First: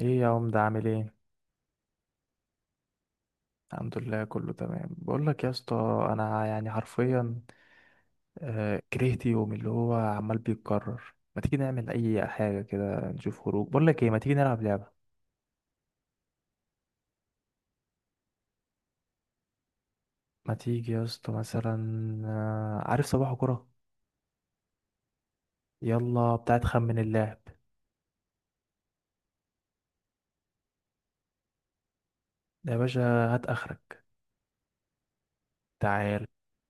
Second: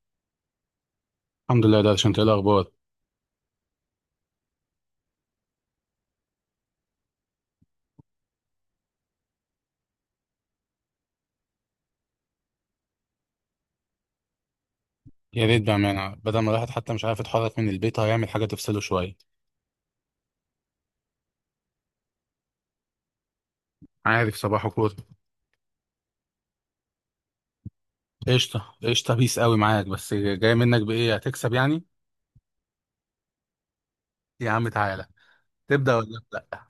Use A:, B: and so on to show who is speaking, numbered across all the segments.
A: ايه يا عم، ده عامل ايه؟
B: الحمد لله. ده عشان ايه الاخبار؟
A: الحمد لله، كله تمام. بقول لك يا اسطى، انا يعني حرفيا، كرهت يوم اللي هو عمال بيتكرر. ما تيجي نعمل اي حاجه كده نشوف خروج؟ بقول لك ايه، ما تيجي نلعب لعبه؟
B: يا ريت بامانه، بدل ما الواحد حتى مش عارف يتحرك من البيت، هيعمل حاجه تفصله شويه.
A: ما تيجي يا اسطى مثلا؟ عارف صباح كرة.
B: عارف صباحه كوره.
A: يلا بتاعت خمن اللاعب.
B: قشطه قشطه، بيس قوي معاك، بس جاي منك بايه هتكسب يعني؟
A: يا باشا، هات اخرك.
B: يا عم تعالى. تبدا ولا
A: تعال،
B: لا؟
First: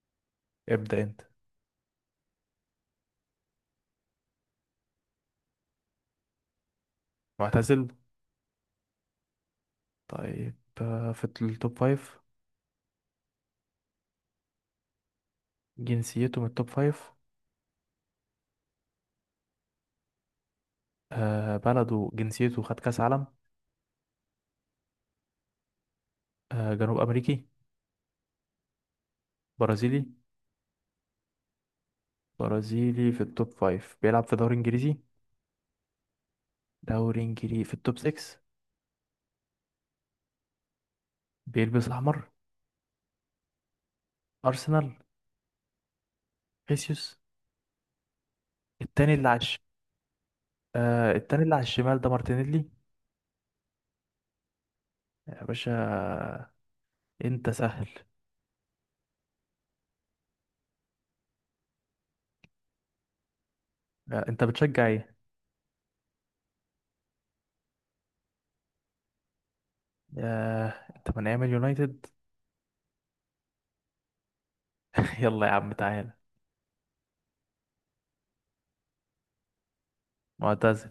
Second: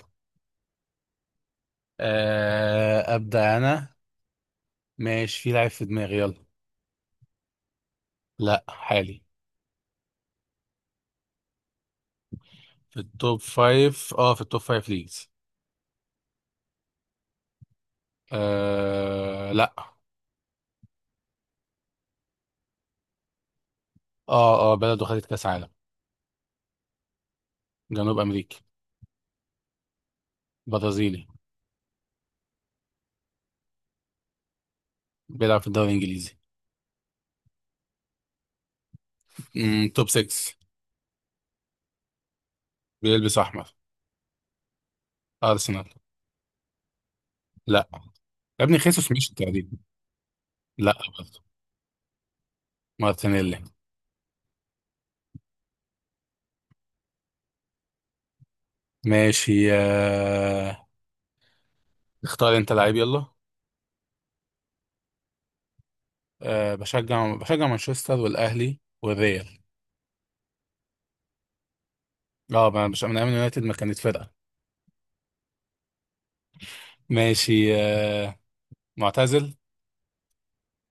A: ابدأ انت.
B: آه ابدا انا. ماشي، في لعيب في دماغي، يلا.
A: معتزل.
B: لا، حالي.
A: طيب. في التوب فايف؟
B: في التوب فايف. اه، في التوب فايف ليجز.
A: جنسيته من التوب فايف؟
B: آه لا.
A: بلده، جنسيته خد كاس عالم؟
B: اه اه، بلده خدت كاس عالم.
A: جنوب امريكي؟
B: جنوب امريكا.
A: برازيلي؟
B: برازيلي.
A: برازيلي في التوب فايف بيلعب في دوري انجليزي.
B: بيلعب في الدوري الانجليزي.
A: دوري انجليزي في التوب 6؟
B: مم، توب 6.
A: بيلبس احمر؟
B: بيلبس احمر.
A: ارسنال؟
B: ارسنال.
A: خيسيوس؟
B: لا يا ابني، خيسوس
A: التاني اللي
B: مشي
A: على
B: تقريبا. لا برضه.
A: التاني اللي على الشمال ده مارتينيلي؟
B: مارتينيلي.
A: يا باشا، انت سهل.
B: ماشي اختار انت لعيب يلا.
A: انت بتشجع ايه؟
B: بشجع بشجع مانشستر والاهلي والريال.
A: آه. انت من ايام اليونايتد؟
B: اه، مش من ايام اليونايتد، ما كانت فرقه.
A: يلا يا عم، تعالى.
B: ماشي. معتزل.
A: معتزل.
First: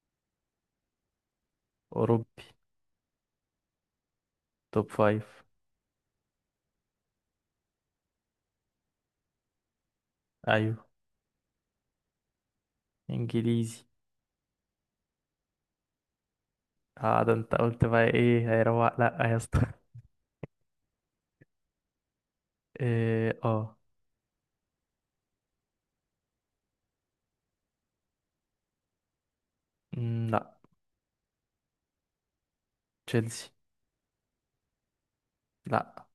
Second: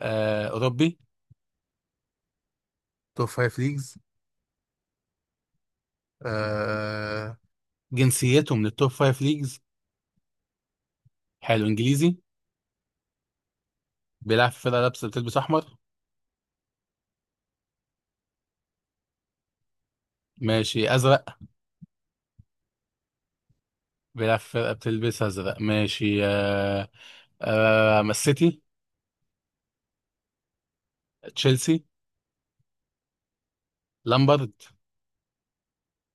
B: اوروبي.
A: اوروبي؟
B: توب فايف ليجز.
A: توب فايف؟
B: آه، جنسيته من التوب فايف ليجز.
A: ايوه.
B: حلو. انجليزي.
A: انجليزي؟
B: بيلعب في فرقه لابسه بتلبس احمر.
A: اه، ده انت قلت بقى. ايه هيروق؟ لا يا اسطى.
B: ماشي، ازرق.
A: إيه، اه.
B: بيلعب في فرقه بتلبس ازرق. ماشي من السيتي.
A: مم، لا.
B: تشيلسي.
A: تشيلسي؟
B: لامبرد.
A: لا.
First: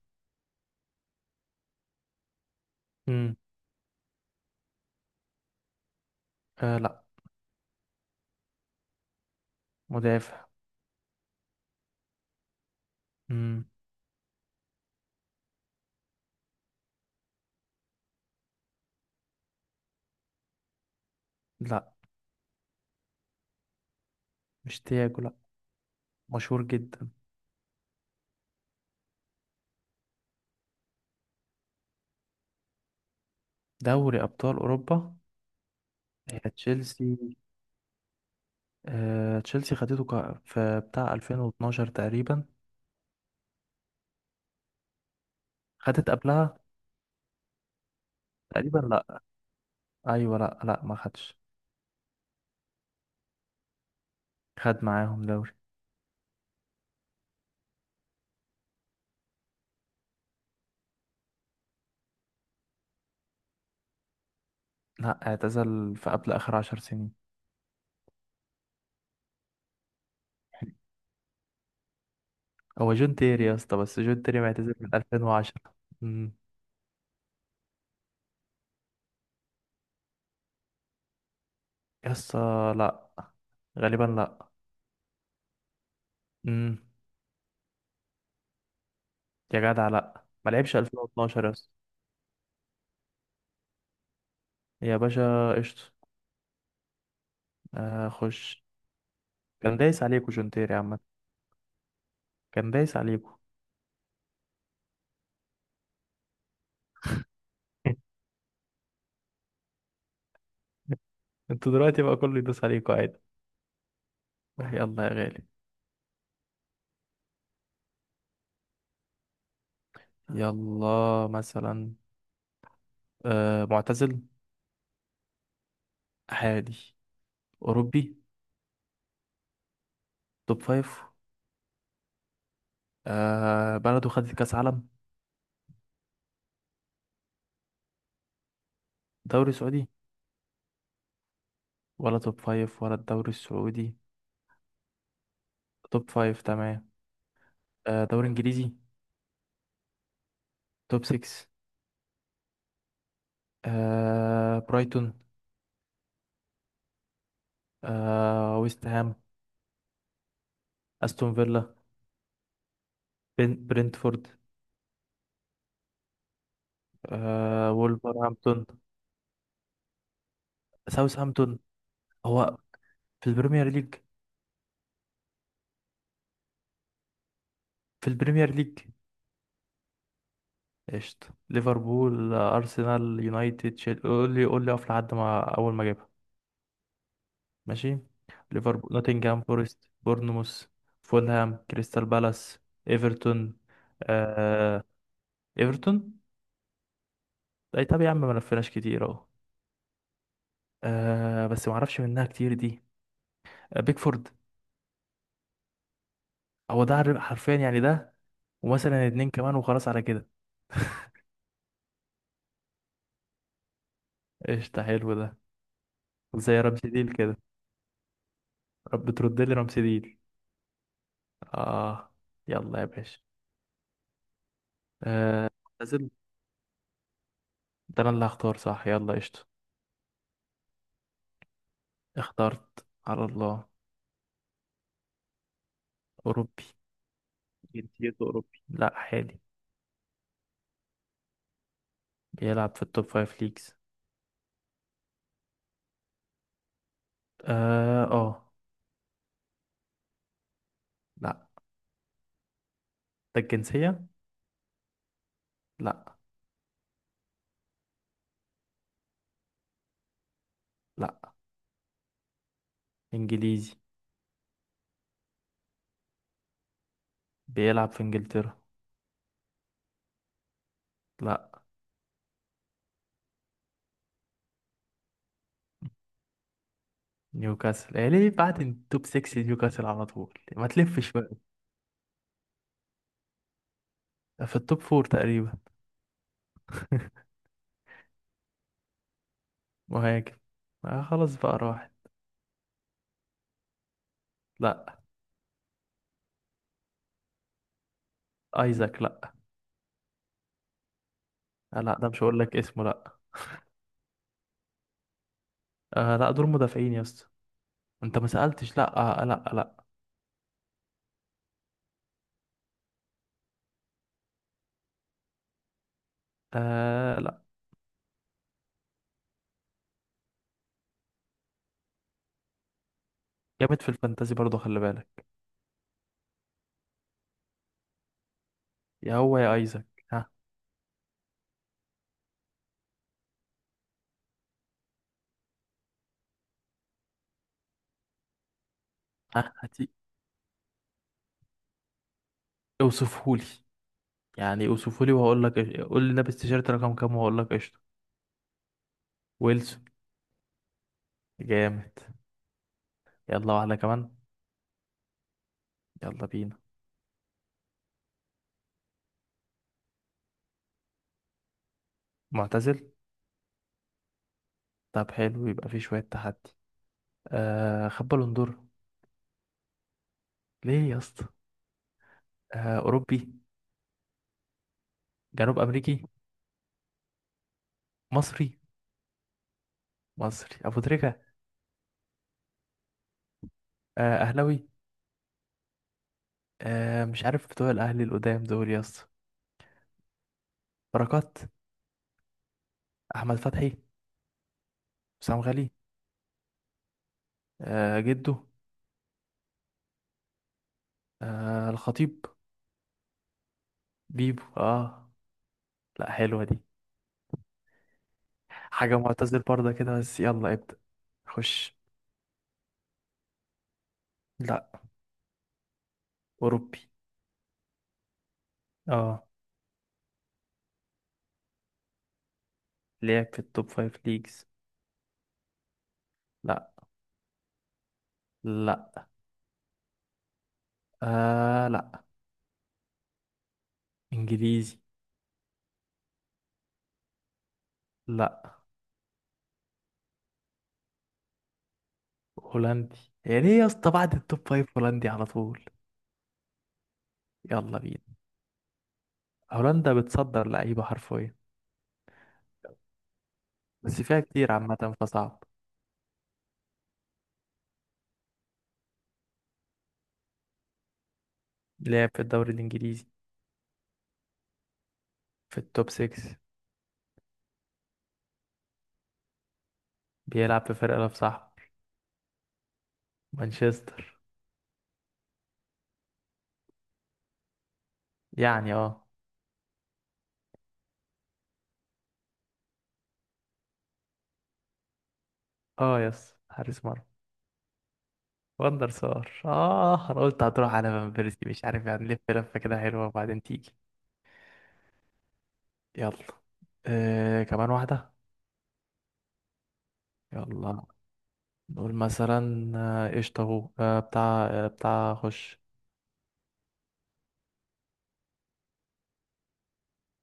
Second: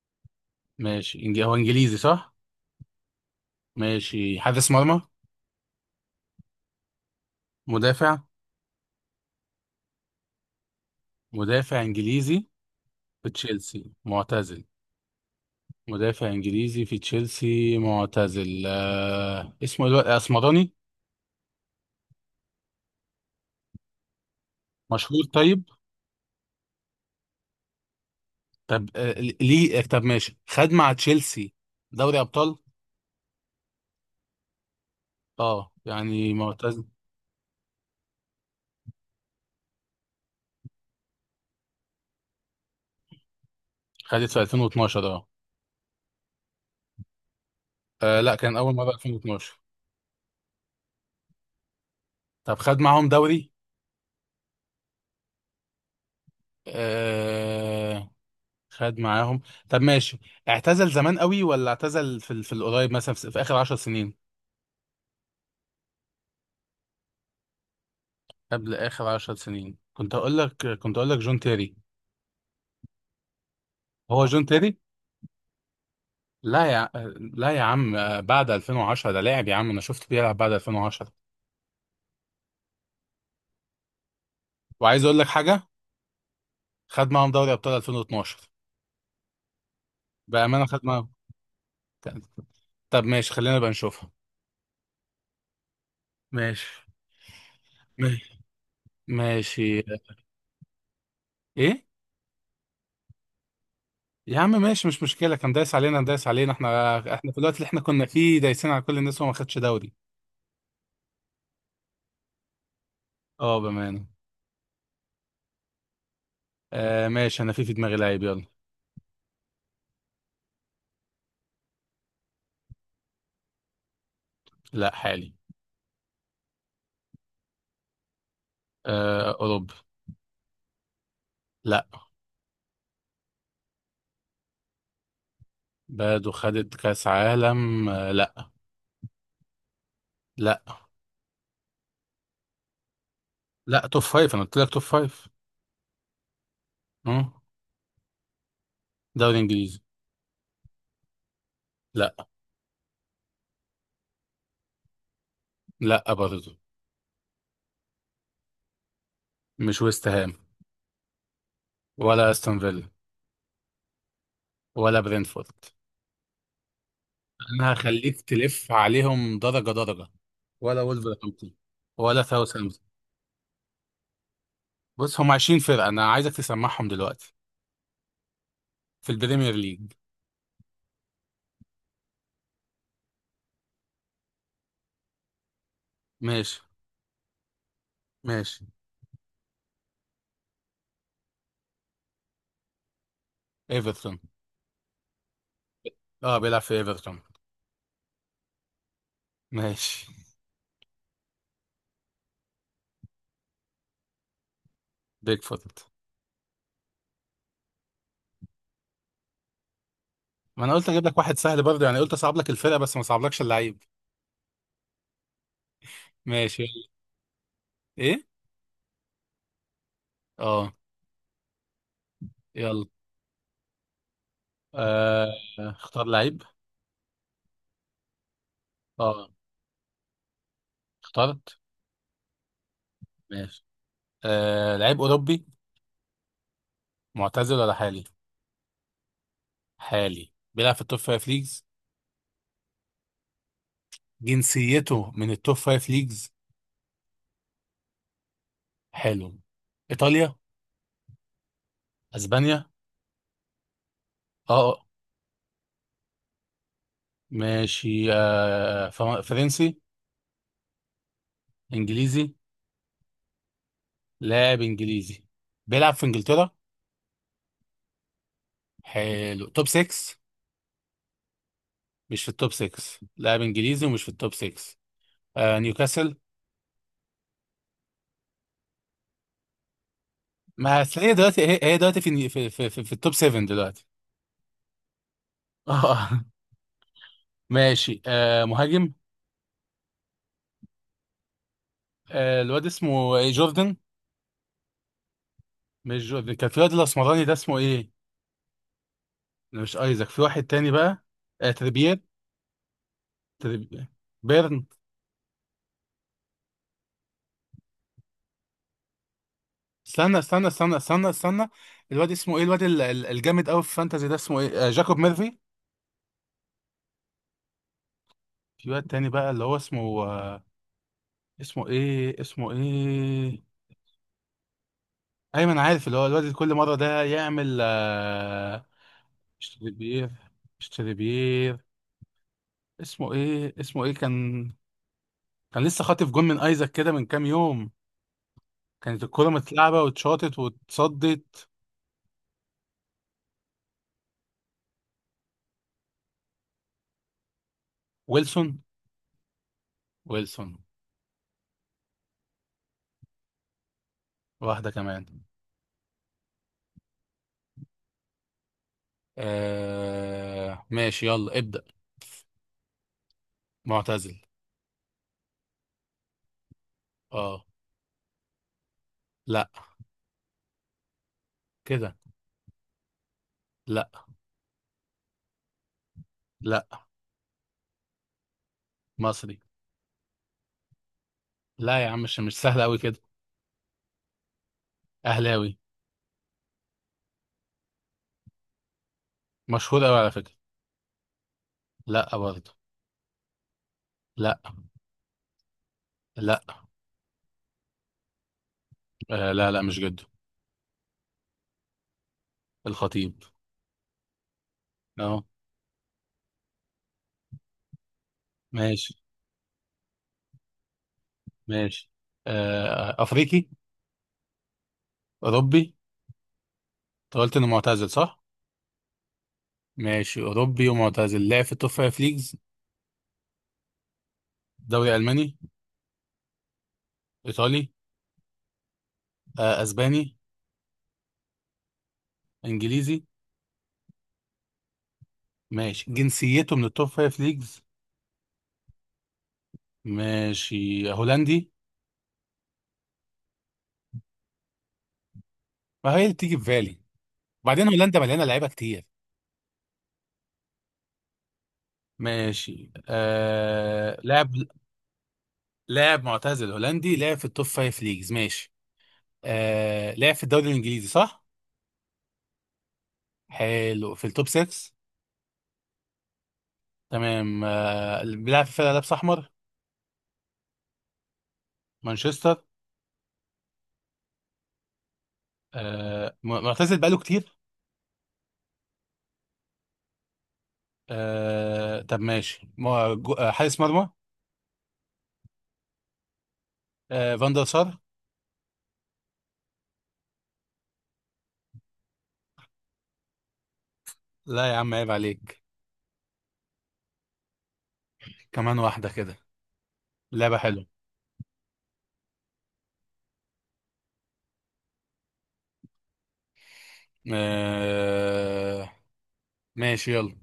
B: ماشي هو انجليزي صح؟
A: مم.
B: ماشي، حارس مرمى.
A: آه، لا.
B: مدافع.
A: مدافع؟
B: مدافع انجليزي في
A: مم.
B: تشيلسي، معتزل. مدافع انجليزي في تشيلسي معتزل اسمه الوقت اسمراني.
A: لا. مش تياجو،
B: مشهور
A: لا.
B: طيب.
A: مشهور جدا.
B: طب ليه طب ماشي، خد مع تشيلسي دوري ابطال.
A: دوري أبطال أوروبا.
B: اه يعني
A: هي
B: معتزل.
A: تشيلسي. تشيلسي خدته في بتاع 2012 تقريبا.
B: خدت في 2012، اه.
A: خدت قبلها؟
B: لا، كان اول
A: تقريبا،
B: مره
A: لا.
B: 2012.
A: أيوة، لا لا ما خدش.
B: طب خد معاهم دوري.
A: خد معاهم دوري؟
B: آه... خد معاهم. طب ماشي، اعتزل زمان قوي ولا اعتزل في القريب مثلا، في اخر 10 سنين؟
A: لا، اعتزل في قبل آخر 10 سنين.
B: قبل اخر 10 سنين. كنت اقول لك جون تيري.
A: هو جون تيري يا اسطى، بس جون
B: هو
A: تيري
B: جون تيري.
A: معتزل من 2010. امم.
B: لا يا ع- لا يا عم، بعد 2010 ده لاعب، يا عم انا شفت بيلعب بعد 2010.
A: يا اسطى، لا. غالبا لا.
B: وعايز اقول لك حاجه.
A: امم.
B: خد معاهم دوري ابطال 2012.
A: يا جدع، لا ما
B: بامانه
A: لعبش
B: خد معاهم.
A: 2012 يا اسطى.
B: طب ماشي، خلينا بقى نشوفها.
A: يا باشا، قشطة.
B: ماشي ماشي
A: خش. كان
B: ماشي.
A: دايس عليكوا جون تيري عامة.
B: ايه
A: كان دايس عليكم.
B: يا عم، ماشي مش مشكله. كان دايس علينا دايس علينا. احنا في الوقت اللي احنا كنا فيه دايسين على كل الناس، وما خدش دوري.
A: انتوا دلوقتي بقى كله يدوس عليكم عادي.
B: اه، بأمانة.
A: يلا يا غالي.
B: آه، ماشي، انا في دماغي لعيب، يلا.
A: يلا مثلا. معتزل؟
B: لا، حالي.
A: حالي؟ أوروبي؟
B: آه، اوروبا.
A: توب فايف؟
B: لا.
A: بلده خدت كأس عالم؟
B: بلده خدت كاس عالم. آه لا.
A: دوري سعودي؟
B: لا،
A: ولا توب فايف ولا الدوري
B: لا
A: السعودي؟
B: توب فايف، انا قلت لك توب فايف.
A: توب فايف، تمام.
B: اه.
A: دوري إنجليزي؟
B: دوري انجليزي.
A: توب سكس؟
B: لا.
A: برايتون؟
B: لا برضه.
A: ويست هام؟
B: مش ويست هام.
A: أستون فيلا؟
B: ولا استون فيلا.
A: برنتفورد؟
B: ولا برينفورد. انا هخليك
A: وولفرهامبتون؟
B: تلف عليهم درجة درجة. ولا ولفرهامبتون.
A: ساوثهامبتون؟
B: ولا
A: هو
B: ساوثهامبتون.
A: في البريمير ليج؟
B: بص، هم 20 فرقة، انا عايزك تسمعهم دلوقتي.
A: في البريمير ليج.
B: في البريمير ليج.
A: قشطة. ليفربول، أرسنال، يونايتد، قول لي قول لي أقف لحد ما أول ما أجيبها.
B: ماشي.
A: ماشي.
B: ماشي.
A: ليفربول، نوتنجهام فورست، بورنموث، فولهام، كريستال بالاس، إيفرتون.
B: ايفرتون.
A: آه... إيفرتون؟
B: اه، بيلعب في ايفرتون.
A: أي طب يا عم، ما لفيناش كتير أهو.
B: ماشي،
A: بس ما أعرفش منها كتير دي. بيكفورد؟
B: بيج فوت.
A: هو ده حرفيا يعني ده. ومثلا اتنين كمان وخلاص على كده.
B: ما انا قلت اجيب لك واحد سهل برضه يعني، قلت اصعب لك الفرقه بس ما صعبلكش اللعيب.
A: قشطة، حلو ده. زي
B: ماشي يلا.
A: رمسيديل كده.
B: ايه.
A: رب ترد لي رمسيديل.
B: اه.
A: آه. يلا يا
B: يلا.
A: باشا.
B: آه،
A: آه.
B: اختار لعيب.
A: ده انا اللي هختار، صح؟ يلا،
B: اه،
A: قشطة.
B: اخترت.
A: اخترت على
B: ماشي،
A: الله.
B: لعيب اوروبي.
A: اوروبي.
B: معتزل ولا حالي؟
A: جنسيته أوروبي، لا، حالي.
B: حالي، بيلعب في التوب فايف ليجز.
A: بيلعب في التوب فايف ليجز.
B: جنسيته من التوب فايف ليجز.
A: اه اه.
B: حلو. ايطاليا.
A: لا.
B: اسبانيا.
A: ده الجنسية؟
B: اه آه.
A: لا.
B: ماشي، فرنسي.
A: لا.
B: انجليزي.
A: انجليزي.
B: لاعب انجليزي. بيلعب في انجلترا.
A: بيلعب في انجلترا.
B: حلو، توب 6.
A: لا.
B: مش في التوب 6. لاعب انجليزي ومش في التوب 6. آه نيوكاسل.
A: نيوكاسل؟ إيه ليه بعد التوب 6 نيوكاسل على طول؟ ما
B: ما هتلاقيه
A: تلفش بقى.
B: دلوقتي، هي دلوقتي في التوب 7 دلوقتي.
A: في التوب 4 تقريبا.
B: اه. ماشي، آه مهاجم.
A: مهاجم؟ خلاص بقى راحت.
B: آه الواد اسمه إيه، جوردن.
A: لا.
B: مش جوردن، كان في واد الاسمراني ده اسمه ايه؟
A: ايزاك؟ لا.
B: لا، مش ايزاك، في واحد تاني بقى. آه
A: لا،
B: تريبير.
A: ده مش هقول لك اسمه، لا.
B: تريبير. بيرن.
A: لا دول مدافعين يا اسطى. انت ما سألتش، لا. لا لا.
B: استنى استنى استنى استنى استنى. الواد اسمه ايه؟ الواد الجامد قوي في فانتازي ده اسمه ايه؟ آه جاكوب ميرفي.
A: لا.
B: في واد تاني بقى اللي هو اسمه اسمه ايه اسمه ايه؟
A: جامد في الفانتازي برضه، خلي بالك.
B: ايمن عارف، اللي هو الواد كل مره ده يعمل
A: يا هو يا
B: اشتري
A: ايزاك.
B: بير،
A: ها.
B: اشتري بير. اسمه ايه اسمه ايه كان؟ كان لسه خاطف جون من ايزاك كده من كام يوم. كانت الكره
A: ها،
B: متلعبه
A: هتي.
B: واتشاطت واتصدت.
A: اوصفهولي. يعني اوصفهولي وهقول لك. قول لي لابس تيشيرت رقم كام وهقول لك قشطه.
B: ويلسون.
A: ويلسون؟
B: ويلسون.
A: جامد. يلا واحده كمان.
B: واحده كمان.
A: يلا بينا.
B: ماشي يلا، ابدأ.
A: معتزل.
B: معتزل.
A: طب حلو، يبقى في شويه تحدي.
B: اه.
A: خد بالون دور.
B: لا،
A: ليه يا اسطى؟
B: كده.
A: اوروبي؟
B: لا.
A: جنوب امريكي؟
B: لا.
A: مصري؟
B: مصري.
A: مصري ابو تريكه؟
B: لا يا عم، مش مش سهل قوي كده.
A: اهلاوي؟
B: اهلاوي.
A: مش عارف بتوع الاهلي القدام دول يا اسطى.
B: مشهور قوي على فكره.
A: بركات؟
B: لا برضه.
A: احمد فتحي؟
B: لا.
A: حسام غالي؟
B: لا.
A: جده؟
B: آه لا لا، مش جد.
A: الخطيب؟
B: الخطيب.
A: بيبو، اه.
B: اه.
A: لا، حلوة دي.
B: ماشي.
A: حاجة معتزل برضه كده، بس يلا ابدأ. خش.
B: ماشي، آه افريقي.
A: لا.
B: اوروبي.
A: أوروبي.
B: انت قلت انه معتزل صح؟
A: اه.
B: ماشي، اوروبي ومعتزل لعب في التوب فايف ليجز.
A: لعب في التوب فايف ليجز.
B: دوري الماني.
A: لا.
B: ايطالي.
A: لا.
B: آه اسباني.
A: لا.
B: انجليزي.
A: إنجليزي.
B: ماشي، جنسيته من التوب فايف ليجز؟
A: لا.
B: ماشي، هولندي.
A: هولندي. يا ليه يا اسطى بعد التوب فايف هولندي على طول؟
B: ما هي اللي بتيجي في بالي، وبعدين
A: يلا بينا.
B: هولندا مليانه لعيبه كتير.
A: هولندا بتصدر لعيبة حرفيا.
B: ماشي، آه
A: بس فيها
B: لاعب.
A: كتير عامة، فصعب.
B: لاعب معتزل هولندي لعب في التوب فايف ليجز، ماشي. آه، لعب في الدوري الانجليزي صح.
A: لعب في الدوري الإنجليزي.
B: حلو، في التوب 6.
A: في التوب 6.
B: تمام، آه، اللي بيلعب في فرقة لابس أحمر.
A: بيلعب في فرقة لو صاحب.
B: مانشستر.
A: مانشستر.
B: معتزل بقاله كتير.
A: يعني، اه.
B: آه، طب ماشي مو- جو- آه، حارس مرمى.
A: اه، يس، حارس مرمى.
B: آه، فان دير سار.
A: وندر سار. اه انا قلت هتروح على فان بيرسي، مش عارف يعني، لف لفه كده حلوه وبعدين تيجي.
B: لا يا عم، عيب عليك.
A: يلا. كمان واحده.
B: كمان واحدة كده، لعبة حلوة.
A: يلا. نقول مثلا قشطه اهو بتاع خش.
B: آه، ماشي يلا.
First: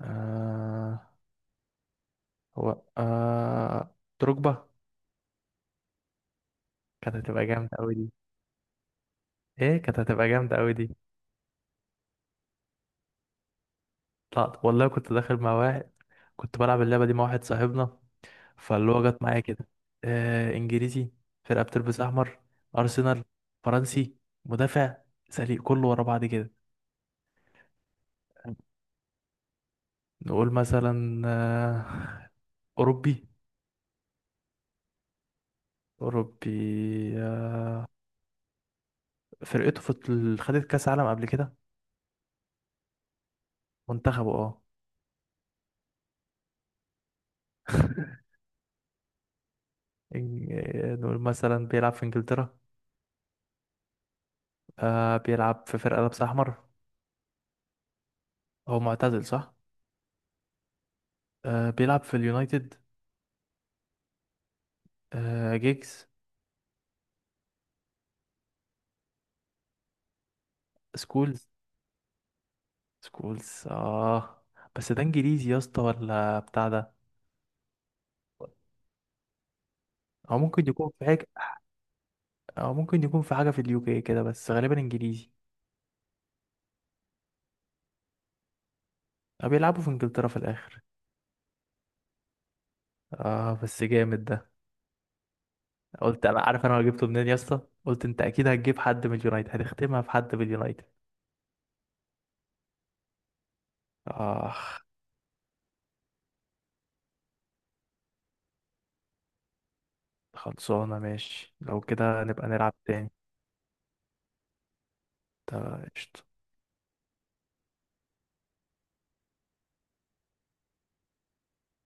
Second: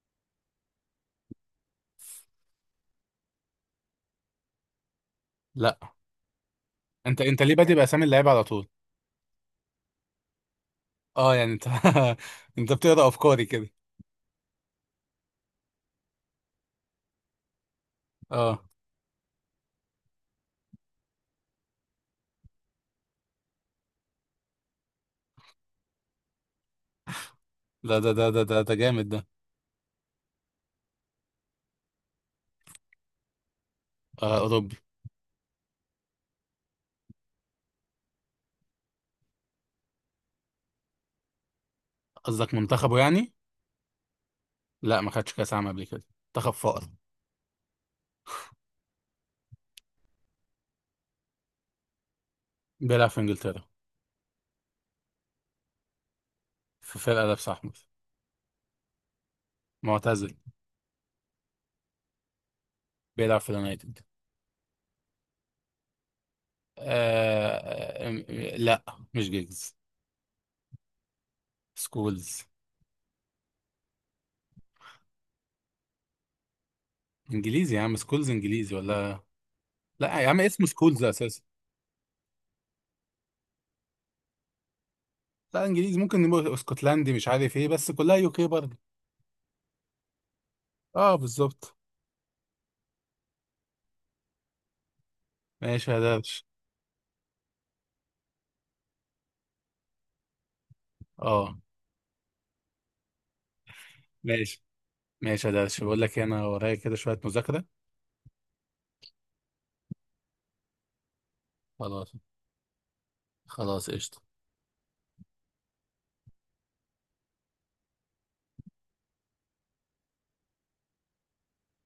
A: آه. هو دروجبا.
B: لا.
A: كانت
B: انت
A: هتبقى
B: ليه
A: جامده
B: بادئ
A: قوي
B: بأسامي
A: دي.
B: اللعيبة على طول؟
A: ايه، كانت هتبقى جامده قوي دي.
B: اه يعني انت انت بتقرأ أفكاري كده.
A: لا والله، كنت داخل مع واحد. كنت بلعب اللعبه دي مع واحد صاحبنا.
B: اه،
A: فاللي هو جت معايا كده. انجليزي. فرقه بتلبس احمر. ارسنال. فرنسي. مدافع. سليق كله ورا بعض كده.
B: ده ده ده ده ده ده جامد ده.
A: نقول مثلا اوروبي.
B: آه، أوروبي.
A: اوروبي. آه فرقته خدت كاس عالم قبل كده.
B: قصدك منتخبه يعني.
A: منتخبه، اه.
B: لا، ما خدش كأس عالم قبل كده. منتخب فقر.
A: نقول مثلا بيلعب في انجلترا.
B: بيلعب في إنجلترا.
A: بيلعب في فرقة لابسة احمر.
B: في فرقة لابس أحمر.
A: هو معتزل، صح؟
B: معتزل.
A: بيلعب في اليونايتد.
B: بيلعب في اليونايتد.
A: جيجز؟
B: لا، مش جيجز.
A: سكولز؟
B: سكولز.
A: سكولز، اه. بس ده انجليزي يا اسطى ولا بتاع ده؟
B: إنجليزي يا عم، سكولز إنجليزي ولا؟ لا يا
A: او
B: عم، اسمه
A: ممكن يكون
B: سكولز
A: في حاجه.
B: أساسا.
A: او ممكن يكون في حاجه في اليو كي كده، بس غالبا انجليزي.
B: لا إنجليزي، ممكن نبقى اسكتلندي مش عارف إيه، بس كلها يو كي برضه.
A: او بيلعبوا في انجلترا في الاخر.
B: أه بالظبط.
A: اه، بس جامد ده.
B: ماشي يا
A: قلت انا
B: درش.
A: عارف انا جبته منين يا اسطى؟ قلت انت اكيد هتجيب حد من اليونايتد، هتختمها في حد من اليونايتد.
B: أه.
A: اه.
B: ماشي، ماشي يا درش، بقول لك إيه، أنا ورايا كده شوية مذاكرة.
A: خلصانه؟ ماشي، لو
B: خلاص.
A: كده نبقى نلعب تاني.
B: خلاص قشطة.
A: طب قشطة.